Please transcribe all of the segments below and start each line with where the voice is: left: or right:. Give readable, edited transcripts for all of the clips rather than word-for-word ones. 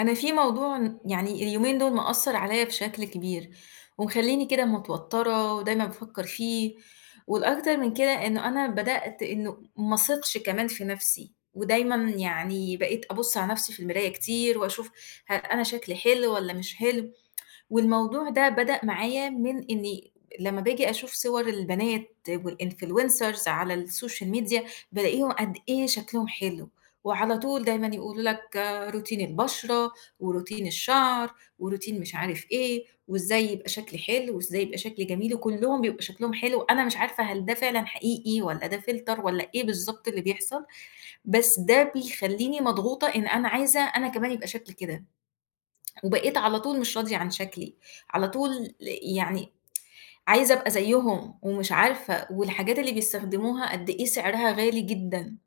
left: أنا في موضوع يعني اليومين دول مأثّر عليّا بشكل كبير، ومخلّيني كده متوتّرة ودايمًا بافكّر فيه، والأكتر من كده إنه أنا بدأت إنه ما اثقش كمان في نَفْسي، ودايمًا يعني بقيت أبُص على نَفْسي في المراية كتير وأشوف أنا شكلي حلو والّا مش حلو، والموضوع ده بدأ معايا من إني لمّا باجي أشوف صور البنات والinfluencers على السوشيال ميديا، بالاقيهم قد إيه شكلهم حلو، وعلى طول دايمًا يقولوا لك آه، روتين البشرة، وروتين الشعر، وروتين مش عارف إيه، وإزاي يبقى شكلي حلو، وإزاي يبقى شكلي جميل، وكلّهم بيبقى شكلهم حلو، أنا مش عارفة هل ده فعلًا حقيقي والّا ده فلتر والّا إيه بالضبط اللي بيحصل، بس ده بيخلّيني مضغوطة إن أنا عايزة أنا كمان يبقى شكلي كده. وبقيت على طول مش راضية عن شكلي، على طول يعني عايزة أبقى زيّهم ومش عارفة، والحاجات اللي بيستخدموها قد إيه سعرها غالي جدًا،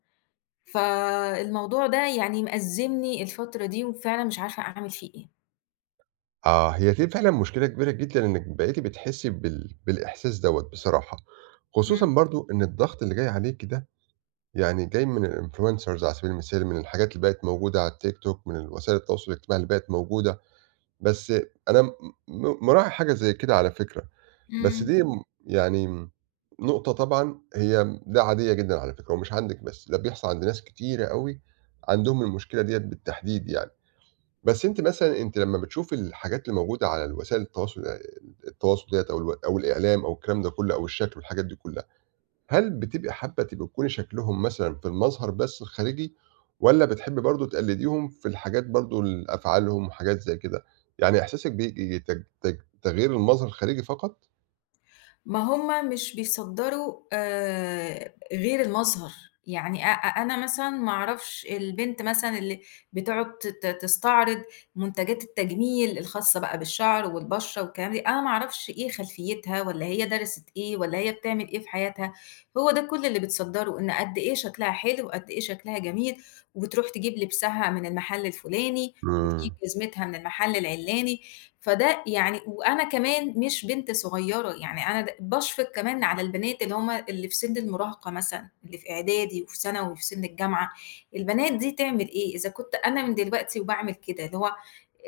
left: فالموضوع ده يعني مأزّمني الفترة دي وفعلًا مش عارفة أعمل فيه إيه.
right: آه، هي دي فعلًا مشكلة كبيرة جدًا إنِّك بقيتِ بتحسّي بالإحساس دوّة بصراحة، خصوصًا
left: إمم،
right: برضه إن الضغط اللي جاي عليكِ ده يعني جاي من الinfluencers على سبيل المثال، من الحاجات اللي بقت موجودة على التيك توك، من وسائل التواصل الاجتماعي اللي بقت موجودة. بس أنا م م مراعي حاجة زي كده على فكرة. بس
left: إمم.
right: دي يعني نقطة، طبعًا هي ده عادية جدًا على فكرة ومش عندِك بس، ده بيحصل عند ناس كتيرة أوي عندهم المشكلة ديّة بالتحديد يعني. بس أنتِ مثلًا، أنتِ لمّا بتشوفي الحاجات اللي موجودة على الوسائل التواصل التواصل ديّة أو الو أو الإعلام أو الكلام ده كله أو الشكل والحاجات دي كلها، هل بتبقي حابة تبقي تكوني شكلهم مثلًا في المظهر بس الخارجي، والّا بتحبي برضه تقلديهم في الحاجات برضه ال أفعالهم وحاجات زي كده؟ يعني إحساسِك بييجي تج تج تغيير المظهر الخارجي فقط؟
left: ما هم مش بيصدّروا غير المظهر، يعني أ أ أنا مثلًا ما أعرفش البنت مثلًا اللي بتقعد ت ت تستعرض منتجات التجميل الخاصة بقى بالشعر والبشرة والكلام ده، أنا ما أعرفش إيه خلفيتها والّا هي درست إيه والّا هي بتعمل إيه في حياتها، هو ده كل اللي بتصدّره، إن قد إيه شكلها حلو وقد إيه شكلها جميل، وبتروح تجيب لبسها من المحل الفلاني، وبتجيب
right: إمم،
left: جزمتها من المحل العلاني، فده يعني وأنا كمان مش بنت صغيرة، يعني أنا باشفق كمان على البنات اللي هُم اللي في سن المراهقة مثلًا، اللي في إعدادي وفي ثانوي وفي سن الجامعة، البنات دي تعمل إيه؟ إذا كنت أنا من دلوقتي وباعمل كده، اللي هو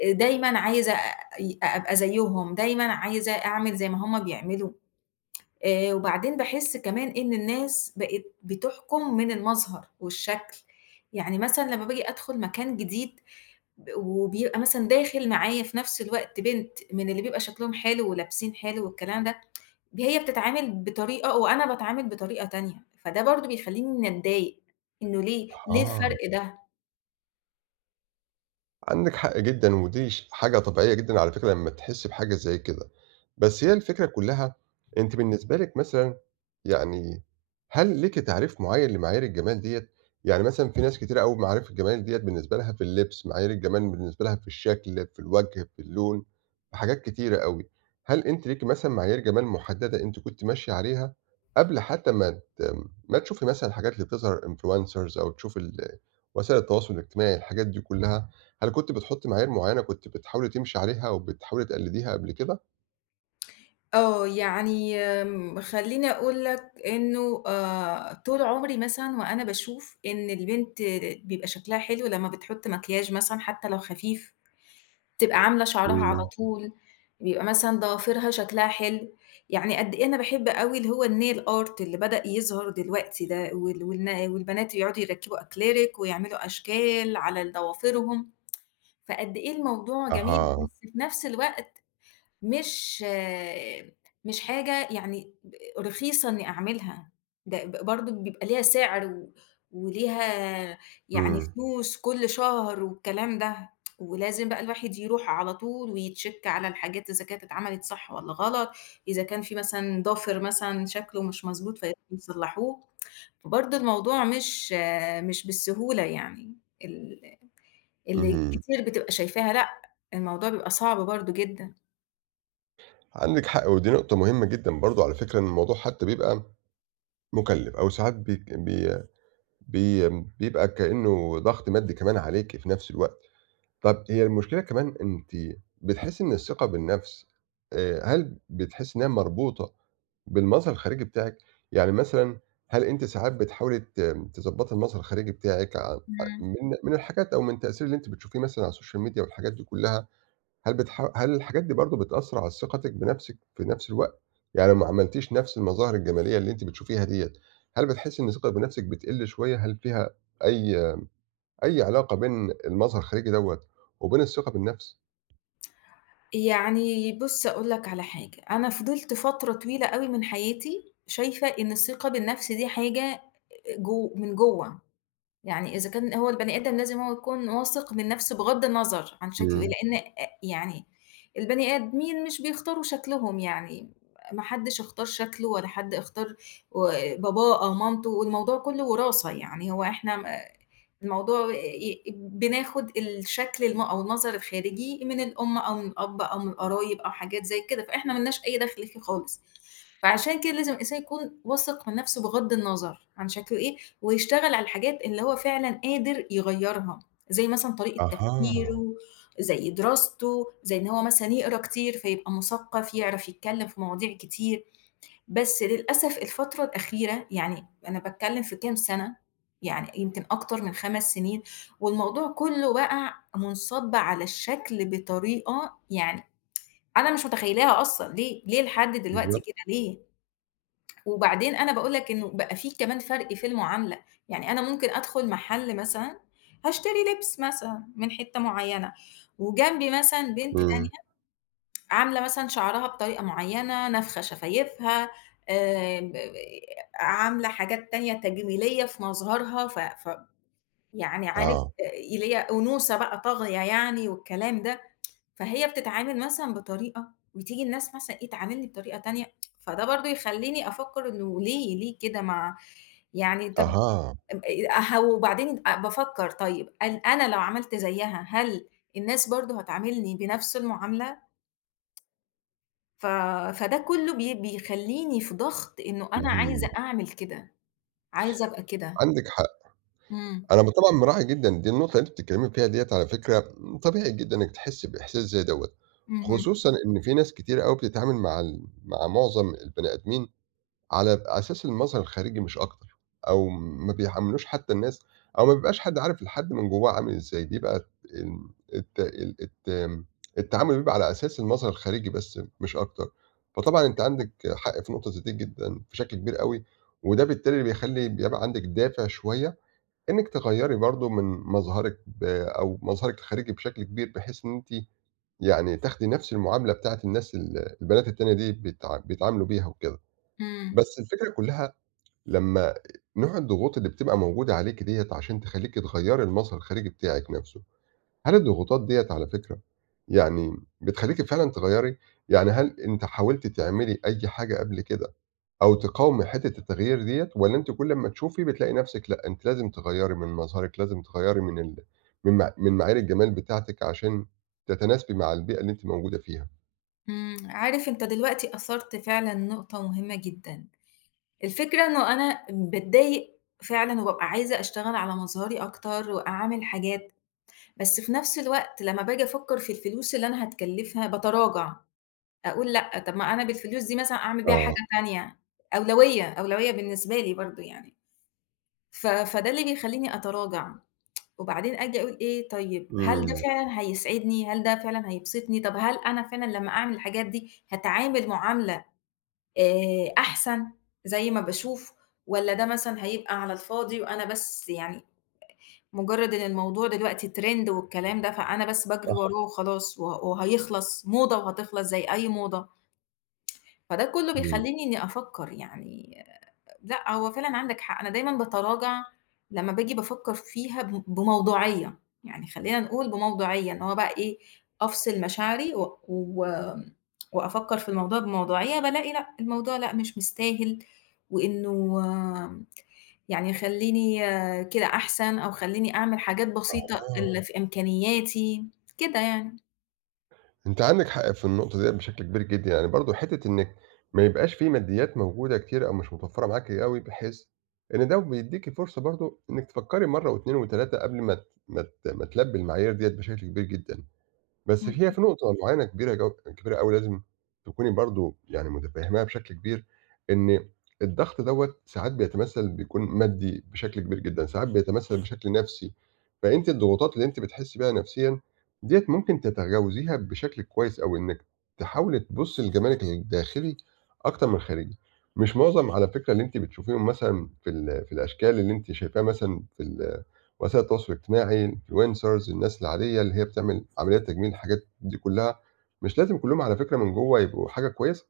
left: دايمًا عايزة أبقى زيّهم، دايمًا عايزة أعمل زي ما هُم بيعملوا، وبعدين باحس كمان إن الناس بقت بتحكم من المظهر والشكل، يعني مثلًا لمّا باجي أدخل مكان جديد وبيبقى مثلًا داخل معايا في نفس الوقت بنت من اللي بيبقى شكلهم حلو ولابسين حلو والكلام ده، هي بتتعامل بطريقة وأنا باتعامل بطريقة تانية، فده برضه بيخلّيني إني أتضايق، إنه ليه، ليه
right: أها.
left: الفرق ده؟
right: عندِك حق جدًا، ودي حاجة طبيعية جدًا على فكرة لمّا تحسّي بحاجة زي كده. بس هي الفكرة كلّها، أنتِ بالنسبة لِك مثلًا، يعني هل ليكِ تعريف معيّن لمعايير الجمال ديّة؟ يعني مثلًا في ناس كتيرة أوي معارف الجمال ديّة بالنسبة لها في اللبس، معايير الجمال بالنسبة لها في الشكل، في الوجه، في اللون، في حاجات كتيرة أوي. هل أنتِ ليكِ مثلًا معايير جمال محددة أنتِ كنتِ ماشية عليها قبل حتى ت ما تشوفي مثلًا الحاجات اللي بتظهر influencers أو تشوفي وسائل التواصل الاجتماعي، الحاجات دي كلّها؟ هل كنتِ بتحطّي معايير معيّنة كنتِ بتحاولي تمشي عليها أو بتحاولي تقلّديها قبل كده؟
left: آه، يعني خلّيني أقول لك إنه طول عمري مثلًا وأنا باشوف إن البنت بيبقى شكلها حلو لمّا بتحط مكياج مثلًا حتى لو خفيف. تبقى عاملة شعرها على
right: إمم،
left: طول، بيبقى مثلًا ضوافرها شكلها حلو، يعني قد إيه أنا باحب أوي اللي هو الnail art اللي بدأ يظهر دلوقتي ده، والبنات يقعدوا يركّبوا acrylic ويعملوا أشكال على ضوافرهم، فقد إيه الموضوع جميل،
right: أها،
left: بس في نفس الوقت مش آه، مش حاجة يعني رخيصة إنّي أعملها، ده برضه بيبقى ليها سِعر وليها يعني
right: إمم،
left: فلوس كل شهر والكلام ده، ولازم بقى الواحد يروح على طول ويتشيك على الحاجات إذا كانت اتعملت صح والّا غلط، إذا كان في مثلًا ضافر مثلًا شكله مش مضبوط فيروحوا يصلّحوه، فبرضه الموضوع مش بالسهولة يعني ال اللي
right: اهم،
left: كتير بتبقى شايفاها لأ، الموضوع بيبقى صعب برضه جدًا.
right: عندِك حق، ودي نقطة مهمة جدًا برضه على فكرة إن الموضوع حتى بيبقى مُكلِّف أو ساعات بيك بي بي بيبقى كإنه ضغط مادي كمان عليكِ في نفس الوقت. طَب هي المشكلة كمان، أنتِ بتحسّي إن الثقة بالنَفْس، هل بتحسّي إنها مربوطة بالمظهر الخارجي بتاعِك؟ يعني مثلًا، هل أنتِ ساعات بتحاولي تضبّطي المظهر الخارجي بتاعِك
left: إمم.
right: من من الحاجات أو من التأثير اللي أنتِ بتشوفيه مثلًا على السوشيال ميديا والحاجات دي كُلّها، هل الحاجات دي برضه بتأثّر على ثقتِك بنَفْسِك في نَفْس الوقت؟ يعني لو ما عملتيش نَفْس المظاهر الجمالية اللي أنتِ بتشوفيها ديّة، هل بتحسّي إن ثقتِك بنَفْسِك بتقِل شوية؟ هل فيها أي أي علاقة بين المظهر الخارجي دوّة وبين الثقة بالنفس؟
left: يعني بُص أقول لك على حاجة، أنا فضلت فترة طويلة أوي من حياتي شايفة إن الثقة بالنفس دي حاجة من جوّه، يعني إذا كان هو البني آدم لازم هو يكون واثق من نفسه بغض النظر عن شكله إيه،
right: إمم.
left: لإن يعني البني آدمين مش بيختاروا شكلهم يعني، ما حدش اختار شكله ولا حد اختار و باباه أو مامته والموضوع كله وراثة، يعني هو إحنا الموضوع آه، ي بناخد الشكل أو المظهر الخارجي من الأم أو من الأب أو من القرايب أو حاجات زي كده، فإحنا ما لناش أي دخل فيه خالص. فعشان كده لازم الإنسان يكون واثق من نفسه بغض النظر عن شكله إيه، ويشتغل على الحاجات اللي هو فعلًا قادر يغيّرها، زي مثلًا طريقة
right: أها،
left: تفكيره، زي دراسته، زي إن هو مثلًا يقرا كتير فيبقى مثقف، يعرف يتكلم في مواضيع كتير. بس للأسف الفترة الأخيرة، يعني أنا باتكلّم في كام سَنة، يعني يمكن أكتر من 5 سنين، والموضوع كُلّه بقى مُنصَب على الشكل بطريقة يعني أنا مش متخيّلاها أصلًا، ليه، ليه لحد دلوقتي كده
right: بالضبط.
left: ليه؟ وبعدين أنا باقول لك إنه بقى في كمان فرْق في المعاملة، يعني أنا ممكن أدخُل محل مثلًا هاشتري لِبْس مثلًا من حتّة معيّنة، وجنبي مثلًا بنت تانية
right: إمم.
left: عاملة مثلًا شعرها بطريقة معيّنة، نافخة شفايفها، ب عاملة حاجات تانية تجميلية في مظهرها، ف ف يعني عارف
right: آه.
left: اللي هي أنوثة بقى طاغية يعني والكلام ده، فهي بتتعامل مثلًا بطريقة وتيجي الناس مثلًا تعاملني بطريقة تانية، فده برضه يخلّيني أفكّر إنه ليه، ليه كده يعني طَب
right: أها.
left: أها وبعدين بافكّر طيب أنا لو عملت زيّها هل الناس برضه هتعاملني بنفس المعاملة؟ ف فده كله بيخلّيني في ضغط إنه أنا
right: اهم.
left: عايزة أعمل كده، عايزة أبقى كده.
right: عندِك حق.
left: إمم،
right: أنا طبعًا مراعي جدًا دي النقطة اللي أنتِ بتتكلّمي فيها ديّة على فكرة. طبيعي جدًا إنِّك تحسّي بإحساس زي دوّة،
left: اهم،
right: خصوصًا إن في ناس كتيرة أوي بتتعامل مع معظم البني آدمين على أساس المظهر الخارجي مش أكتر، أو ما بيحمّلوش حتى الناس، أو ما بيبقاش حد عارف الحد من جوّاه عامل إزاي، بيبقى ال الت ال الت التعامل بيبقى على أساس المظهر الخارجي بس مش أكتر. فطبعًا أنتِ عندِك حق في النقطة زي دي جدًا بشكل كبير أوي، وده بالتالي بيبقى عندِك دافع شوية إنِّك تغيّري برضه من مظهرِك ب أو مظهرِك الخارجي بشكل كبير، بحيث إن أنتِ يعني تاخدي نفس المعاملة بتاعة الناس البنات التانية دي بيتعاملوا بيها وكده.
left: إمم،
right: بس الفكرة كلّها، لمّا نوع الضغوط اللي بتبقى موجودة عليكِ ديّة عشان تخلّيكِ تغيّري المظهر الخارجي بتاعِك نَفْسه، هل الضغوطات ديّة على فكرة يعني بتخلّيكِ فعلًا تغيّري؟ يعني هل أنتِ حاولتِ تعملي أي حاجة قبل كده أو تقاومي حتّة التغيير ديّة، والّا أنتِ كل أمّا تشوفي بتلاقي نَفْسِك لأ، أنتِ لازم تغيّري من مظهرِك، لازم تغيّري من ال من مع من معايير الجمال بتاعتِك عشان تتناسبي مع البيئة اللي أنتِ موجودة فيها؟
left: إمم. عارف أنت دلوقتي أثرت فعلًا نقطة مهمة جدًا. الفكرة إنه أنا باتضايق فعلًا وبابقى عايزة أشتغل على مظهري أكتر وأعمل حاجات، بس في نفس الوقت لمّا باجي أفكّر في الفلوس اللي أنا هاتكلّفها باتراجع، أقول لأ، طب ما أنا بالفلوس دي مثلًا أعمل بيها حاجة
right: آه.
left: تانية، أولوية، أولوية بالنسبة لي برضه يعني. فده اللي بيخلّيني أتراجع. وبعدين آجي أقول إيه طيب هل ده
right: إمم،
left: فعلًا هيسعدني، هل ده فعلًا هيبسطني، طب هل أنا فعلًا لمّا أعمل الحاجات دي هاتعامل معاملة أحسن زي ما باشوف، والّا ده مثلًا هيبقى على الفاضي وأنا بس يعني مجرد إن الموضوع دلوقتي trend والكلام ده، فأنا بس باجري
right: صح،
left: وراه وخلاص وهيخلص موضة وهتخلص زي أي موضة، فده كله
right: إمم.
left: بيخلّيني إني أفكّر يعني لأ، هو فعلًا عندك حق، أنا دايمًا باتراجع لمّا باجي بافكّر فيها بموضوعية، يعني خلّينا نقول بموضوعية، إن هو بقى إيه، أفصل مشاعري و و وأفكّر في الموضوع بموضوعية، بالاقي لأ، الموضوع لأ، مش مستاهل، وإنه يعني خلّيني كده أحسن، أو خلّيني أعمل حاجات بسيطة اللي في إمكانياتي، كده يعني.
right: أنتِ عندِك حق في النقطة ديّة بشكل كبير جدًا، يعني برضه حتّة إنِّك ما يبقاش في ماديات موجودة كتير أو مش متوفّرة معاكِ أوي، بحيث إن ده بيدّيكِ فرصة برضه إنِّك تفكّري مرّة و2 و3 قبل ما تلبّي المعايير ديّة بشكل كبير جدًا. بس
left: إمم،
right: هي في نقطة معيّنة كبيرة كبيرة أوي لازم تكوني برضه يعني متفهّماها بشكل كبير، إن الضغط دوّة ساعات بيتمثّل بيكون مادي بشكل كبير جدًا، ساعات بيتمثّل بشكل نَفْسي، فأنتِ الضغوطات اللي أنتِ بتحسّي بيها نَفسيًا ديّة ممكن تتجاوزيها بشكل كويس أوي، إنِّك تحاولي تبُصّي لجمالِك الداخلي أكتر من الخارجي. مش معظم على فكرة اللي أنتِ بتشوفيهم مثلًا في الأشكال اللي أنتِ شايفاها مثلًا في ال وسائل التواصل الاجتماعي، الinfluencers، الناس العادية اللي هي بتعمل عمليات تجميل الحاجات دي كلّها، مش لازم كلّهم على فكرة من جوّه يبقوا حاجة كويسة،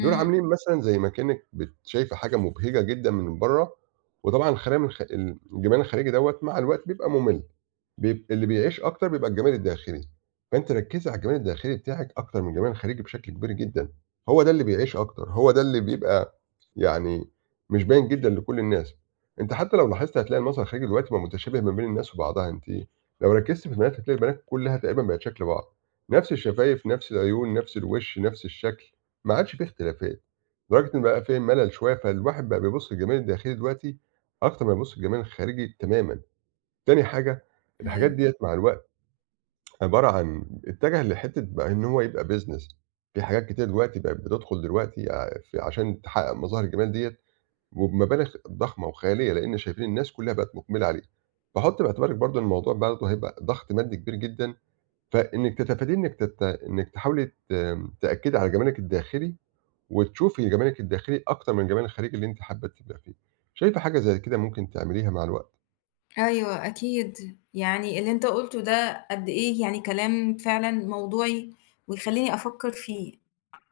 right: دول عاملين مثلًا زي ما كأنِّك بت شايفة حاجة مبهجة جدًا من برّه، وطبعًا الخام الخ الجمال الخارجي دوّة مع الوقت بيبقى مُمِل، اللي بيعيش أكتر بيبقى الجمال الداخلي، فأنتِ ركّزي على الجمال الداخلي بتاعِك أكتر من الجمال الخارجي بشكل كبير جدًا، هو ده اللي بيعيش أكتر، هو ده اللي بيبقى يعني مش باين جدًا لكل الناس. أنتِ حتى لو لاحظتِ هتلاقي المظهر الخارجي دلوقتي بقى متشابه ما بين الناس وبعضها، أنتِ لو ركزتِ في البنات هتلاقي البنات كلها تقريبًا بقت شكل بعض، نفس الشفايف، نفس العيون، نفس الوش، نفس الشكل، ما عادش في اختلافات، لدرجة إن بقى في ملل شوية، فالواحد بقى بيبُص للجمال الداخلي دلوقتي أكتر ما يبُص للجمال الخارجي تمامًا. تاني حاجة، الحاجات
left: أيوه.
right: ديّة مع الوقت عبارة عن اتجه لحتّة، بقى إن هو يبقى business، في حاجات كتير دلوقتي بقت بتدخل دلوقتي ع في عشان تحقق مظاهر الجمال ديّة وبمبالغ ضخمة وخيالية، لإن شايفين الناس كلّها بقت مُقبلة عليه. فحُطّي باعتبارِك برضه إن الموضوع برضه هيبقى ضغط مادي كبير جدًا، فإنِّك تتفاديه، إنِّك تت إنِّك تحاولي ت تأكّدي على جمالِك الداخلي، وتشوفي جمالِك الداخلي أكتر من الجمال الخارجي اللي أنتِ حابة تبقى فيه. شايفة حاجة زي كده ممكن تعمليها مع الوقت؟
left: أيوه أكيد، يعني اللي أنت قُلته ده قد إيه يعني كلام فعلًا موضوعي ويخلّيني أفكّر فيه،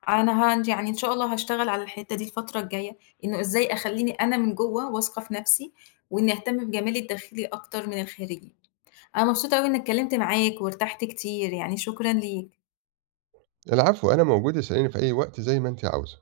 left: أنا يعني إن شاء الله هاشتغل على الحتّة دي الفترة الجاية، إنه إزاي أخلّيني أنا من جوّه واثقة في نَفْسي، وإني أهتم بجمالي الداخلي أكتر من الخارجي. أنا مبسوطة أوي إنّي اتكلّمت معاك وارتحت كتير، يعني شكرًا ليك.
right: العفو، أنا موجود، اسأليني في أي وقت زي ما أنتِ عاوزة.